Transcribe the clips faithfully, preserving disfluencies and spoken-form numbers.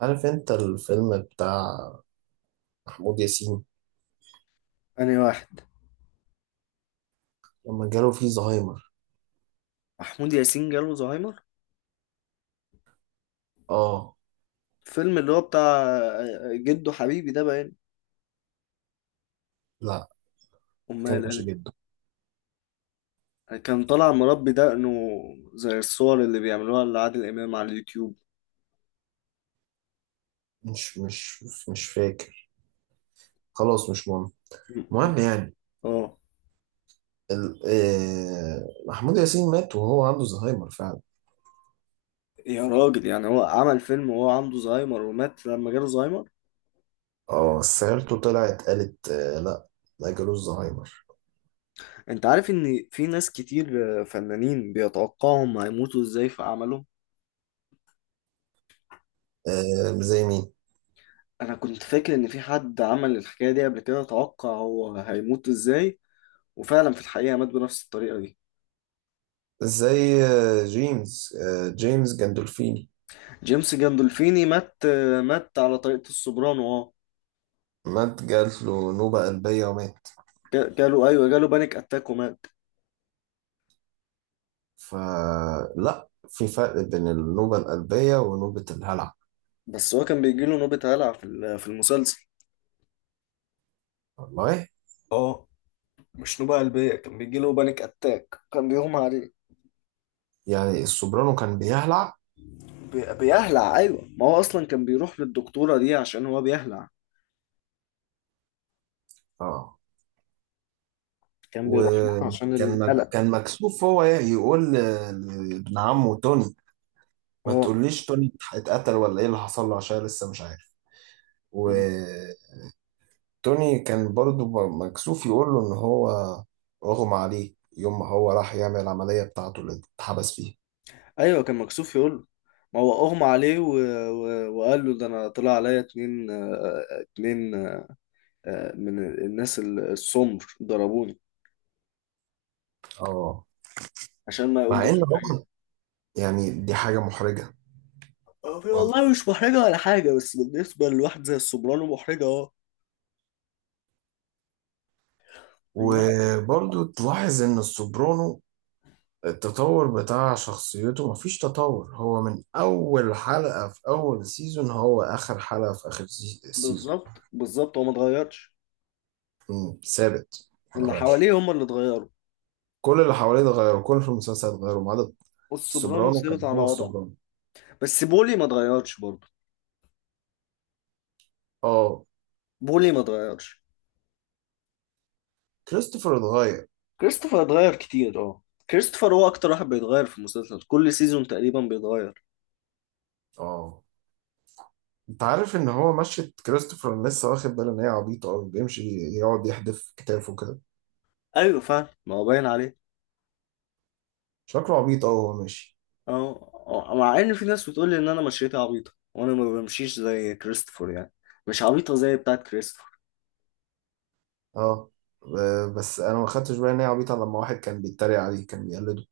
عارف انت الفيلم بتاع محمود ياسين أنهي واحد؟ لما جاله فيه زهايمر. محمود ياسين جاله زهايمر؟ اه. الفيلم اللي هو بتاع آه، جده حبيبي ده باين. لا، ما أمال كانش أنا؟ جده. كان طالع مربي دقنه زي الصور اللي بيعملوها لعادل إمام على اليوتيوب. مش مش مش فاكر. خلاص، مش مهم. م- المهم يعني اه. ال- آه، محمود ياسين مات وهو عنده زهايمر فعلا. يا راجل، يعني هو عمل فيلم وهو عنده زهايمر ومات لما جاله زهايمر؟ اه بس عيلته طلعت قالت آه، لا، ما جالوش زهايمر. انت عارف ان في ناس كتير، آه، فنانين، بيتوقعهم هيموتوا ازاي في اعمالهم. آه، زي مين؟ انا كنت فاكر ان في حد عمل الحكاية دي قبل كده، توقع هو هيموت ازاي، وفعلا في الحقيقة مات بنفس الطريقة دي. زي آه، جيمس، آه، جيمس جندولفيني جيمس جاندولفيني مات، مات على طريقة السوبرانو، اه. مات. جات له نوبة قلبية ومات. جا- جاله، ايوه جاله بانيك اتاك ومات. فلا في فرق بين النوبة القلبية ونوبة الهلع. بس هو كان بيجيله نوبة هلع في ال- في المسلسل، والله. اه. مش نوبة قلبية، كان بيجيله بانيك اتاك، كان بيغمى عليه. يعني السوبرانو كان بيهلع. بي- بيهلع، ايوه. ما هو اصلا كان بيروح للدكتورة دي عشان هو بيهلع. اه، كان بيروح لها عشان وكان مك... القلق. كان مكسوف هو يقول ل- لابن عمه توني، ما اه. تقوليش توني اتقتل ولا ايه اللي حصل له، عشان لسه مش عارف. مم. وتوني كان برضو م- مكسوف يقول له ان هو اغمى عليه يوم ما هو راح يعمل العملية بتاعته اللي اتحبس فيها. ايوه كان مكسوف يقول له، ما هو اغمى عليه و... و... وقال له، ده انا طلع عليا اتنين آه، آه، اتنين آه، آه، من الناس السمر ضربوني، اه، عشان ما مع يقولوش ان هو، الحاجة. يعني، دي حاجة محرجة. هو والله مش محرجة ولا حاجة، بس بالنسبة لواحد زي السوبرانو محرجة، اه. إنما وبرضو تلاحظ ان السوبرانو التطور بتاع شخصيته، مفيش تطور. هو من اول حلقة في اول سيزون هو اخر حلقة في اخر سي- سيزون. بالظبط، بالظبط، هو ما اتغيرش. مم، ثابت، اللي مغيرش. حواليه هم اللي اتغيروا. كل اللي حواليه اتغيروا، كل في المسلسل اتغيروا ما عدا والسوبرانو السوبرانو. ثابت كان على هو وضعه. السوبرانو. بس بولي ما اتغيرش برضه. اه. بولي ما اتغيرش. كريستوفر اتغير. كريستوفر اتغير كتير، اه. كريستوفر هو اكتر واحد بيتغير في المسلسل، كل سيزون تقريبا بيتغير. اه. انت عارف ان هو مشيت كريستوفر؟ أنا لسه واخد بالي ان هي عبيطة قوي. بيمشي يقعد يحدف كتافه كده. ايوه فعلا، ما هو باين عليه. شكله عبيط قوي وهو ماشي. اه. آه، مع ان في ناس بتقول لي ان انا مشيتي عبيطة، وانا ما بمشيش زي كريستوفر يعني، مش عبيطة زي بتاعت كريستوفر. اه. آه، بس انا ما خدتش بالي ان هي عبيطه، لما واحد كان بيتريق عليه كان بيقلده.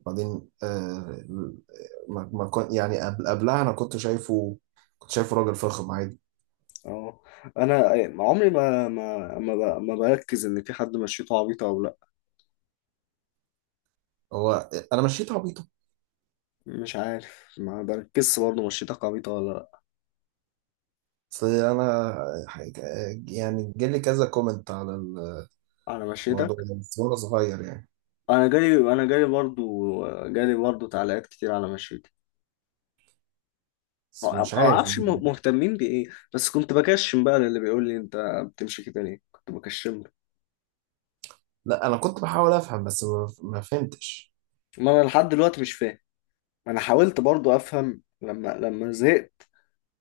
بعدين آه ما ما كنت يعني قبل قبلها انا كنت شايفه. كنت شايفه راجل فخم عادي. اه. انا عمري ما ما ما, ب... ما بركز ان في حد مشيته عبيطه او لا. هو انا مشيت عبيطه؟ مش عارف، ما بركزش برضه مشيتك عبيطه ولا لا. اصل انا، حاجة يعني، جالي كذا كومنت على على مشيتك؟ الموضوع ده بس وانا صغير، يعني. انا جالي، انا جالي برضه جالي برضه تعليقات كتير على مشيتي. بس ما ما مش عارف اعرفش يعني. م- مهتمين بايه، بس كنت بكشم بقى للي بيقول لي، انت بتمشي كده ليه، كنت بكشم له. لا، انا كنت بحاول افهم بس ما ما فهمتش. ما انا لحد دلوقتي مش فاهم. انا حاولت برضه افهم، لما لما زهقت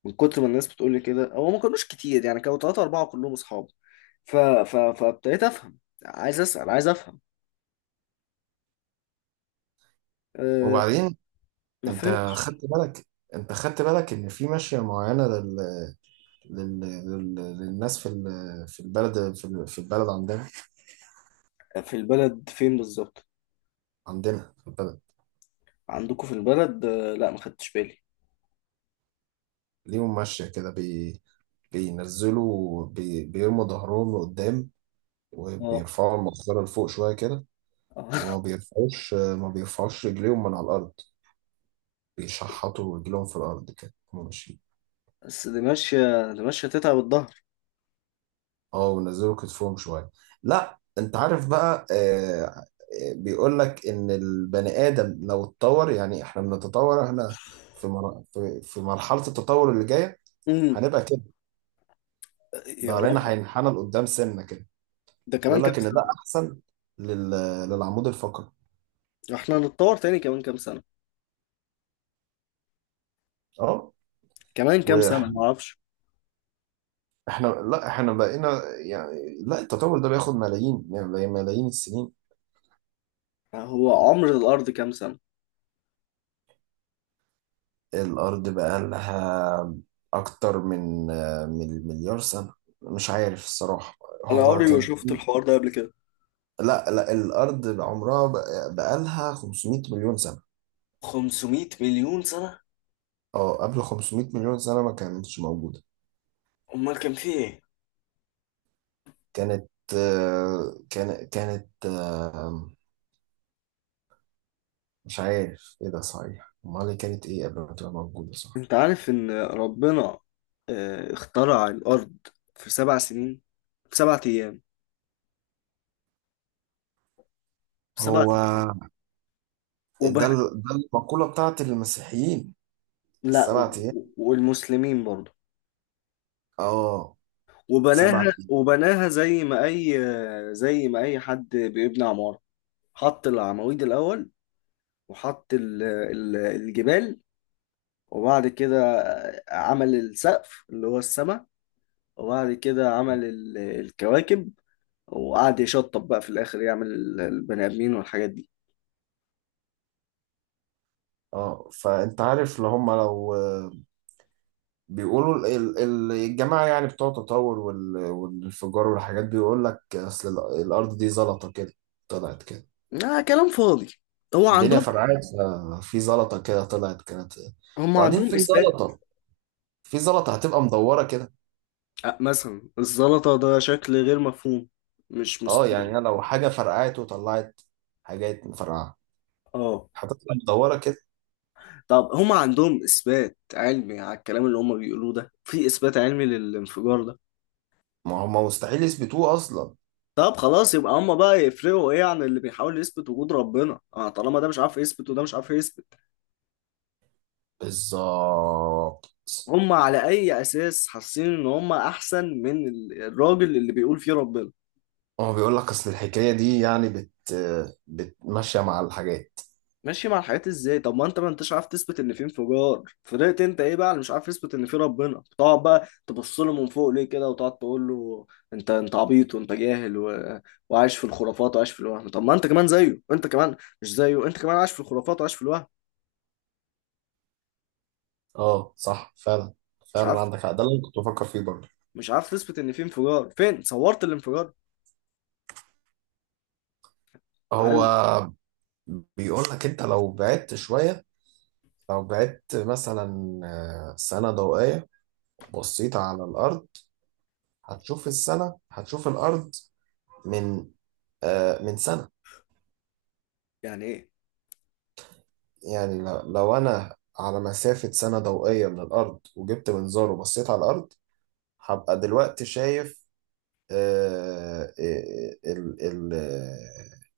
من كتر ما الناس بتقول لي كده. هو ما كانوش كتير يعني، كانوا ثلاثة أربعة كلهم أصحاب. ف... ف... فابتديت أفهم. عايز أسأل، عايز أفهم. أه... وبعدين ما انت فهمتش. خدت بالك انت خدت بالك ان في ماشيه معينه لل... لل... للناس في ال- في البلد، في ال- في البلد عندنا. في البلد فين بالظبط؟ عندنا في البلد عندكم في البلد؟ أه... لا ما خدتش بالي. ليهم ماشية كده. بي... بينزلوا بي... بيرموا ظهرهم لقدام، اه. وبيرفعوا المقصرة لفوق شوية كده، آه. وما بيرفعوش ما بيرفعوش رجليهم من على الأرض. بيشحطوا رجليهم في الأرض كده هما ماشيين. بس دي ماشية، دي ماشية تتعب الظهر. اه، ونزلوا كتفهم شوية. لا، انت عارف بقى، آه... آه، بيقول لك ان البني ادم لو اتطور، يعني احنا بنتطور، احنا في مر... في في مرحلة التطور اللي جاية امم هنبقى كده. يا ظهرنا راجل، هينحنى لقدام سنة كده. ده كمان يقول كام لك ان ده سنة؟ احسن لل... للعمود الفقري. احنا هنتطور تاني كمان كام سنة؟ اه. كمان كام واحنا سنة ما اعرفش. احنا، لا، احنا بقينا، يعني، لا، التطور ده بياخد ملايين، يعني، ملايين السنين. هو عمر الأرض كام سنة؟ الارض بقى لها اكتر من من مليار سنة. مش عارف الصراحة. انا هو عمري ما كان شفت في الحوار ده قبل كده. لا، لا، الارض عمرها بقى لها خمسمائة مليون سنة. خمسمية مليون سنة؟ اه، قبل خمسمائة مليون سنة ما كانتش موجودة. امال كان فيه ايه؟ كانت آه، كان كانت آه، مش عارف ايه. ده صحيح؟ امال هي كانت ايه قبل ما تبقى موجوده؟ صح. انت عارف ان ربنا آه، اخترع الارض في سبع سنين، في سبعة ايام، في سبعة هو ايام وب... ده ال- ده المقوله بتاعت المسيحيين، لا، و... السبع و- ايام. والمسلمين برضه. اه، وبناها، سبع ايام. وبناها زي ما اي آه، زي ما اي حد بيبني عمارة. حط العواميد الاول، وحط ال... ال... الجبال، وبعد كده آه، عمل السقف اللي هو السماء، وبعد كده عمل ال... الكواكب، وقعد يشطب بقى في الاخر يعمل ال- البني ادمين والحاجات دي. اه. فانت عارف اللي هم، لو آه، بيقولوا، ال- ال- ال- الجماعه يعني بتوع التطور وال- والانفجار والحاجات، بيقول لك اصل ال- الارض دي زلطه كده طلعت كده. لا كلام فاضي. هو الدنيا عندهم، فرقعت. ففي زلطه كده طلعت، كانت. هم وبعدين عندهم في اثبات؟ زلطه في زلطة هتبقى مدورة كده. أه، مثلا الزلطه ده شكل غير مفهوم، مش اه، يعني مستمر. أنا لو حاجة فرقعت وطلعت، حاجات مفرقعة اه. هتطلع مدورة كده. طب هم عندهم اثبات علمي على الكلام اللي هم بيقولوه ده؟ في اثبات علمي للانفجار ده؟ ما هم مستحيل يثبتوه أصلا. طب خلاص، يبقى هم بقى يفرقوا ايه عن اللي بيحاول يثبت وجود ربنا؟ اه، طالما ده مش عارف يثبت وده مش عارف يثبت، بالظبط. هم على اي اساس حاسين ان هم احسن من ال- الراجل اللي بيقول فيه ربنا؟ هو بيقول لك أصل الحكاية دي يعني بت بتمشي مع الحاجات. ماشي مع الحاجات ازاي؟ طب ما انت، ما انتش عارف تثبت ان في انفجار، فضلت انت ايه بقى اللي مش عارف تثبت ان في ربنا، تقعد بقى تبص له من فوق ليه كده وتقعد تقول له، انت، انت عبيط وانت جاهل و... وعايش في الخرافات وعايش في الوهم؟ طب ما انت كمان زيه، انت كمان، مش زيه، انت كمان عايش في الخرافات وعايش في الوهم. اه، صح، فعلا، مش فعلا عارف. عندك حق. ده اللي أنا كنت بفكر فيه برضه. مش عارف تثبت ان في انفجار، فين صورت الانفجار؟ هل هو بيقول لك أنت لو بعدت شوية، لو بعدت مثلا آه، سنة ضوئية بصيت على الأرض، هتشوف السنة هتشوف الأرض من، آه، من سنة. يعني ايه؟ يعني ل- لو أنا على مسافة سنة ضوئية من الأرض وجبت منظار وبصيت على الأرض، هبقى دلوقتي شايف، آه، آه، ال ال آه،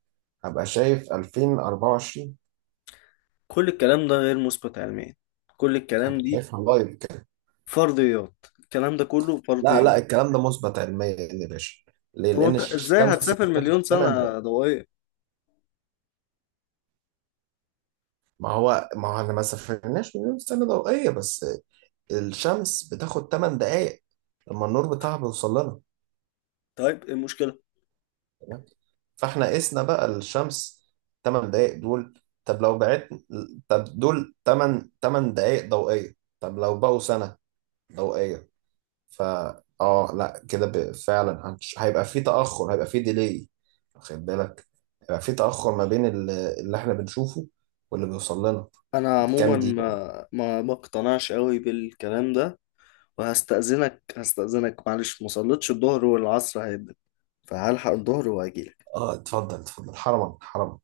هبقى شايف ألفين وأربعة وعشرين. كل الكلام ده غير مثبت علميا، كل الكلام هبقى دي شايفها لايف كده. فرضيات، الكلام ده كله لا، فرضيات. لا، الكلام ده مثبت علميا يا باشا. ليه؟ طب لأن انت ازاي الشمس هتسافر بتاخد مليون تمانية دقايق. سنة ضوئية ما هو ما هو احنا ما سافرناش مليون سنة ضوئية، بس الشمس بتاخد تمانية دقايق لما النور بتاعها بيوصل لنا. طيب ايه المشكلة؟ تمام. فاحنا قسنا بقى الشمس تمانية دقايق دول. طب لو بعت، طب دول تمن تمن دقايق ضوئية. طب لو بقوا سنة ضوئية، فا اه لا، كده، ب- فعلا، هنش- هيبقى في تأخر، هيبقى في ديلي، واخد بالك؟ هيبقى في تأخر ما بين ال- اللي احنا بنشوفه واللي بيوصل لنا. انا عموما كام دقيقة؟ ما ما ما اقتنعش قوي بالكلام ده. وهستأذنك هستأذنك معلش مصليتش الظهر والعصر هيبقى، فهلحق الظهر واجيلك. اه، اتفضل اتفضل، حرما حرما.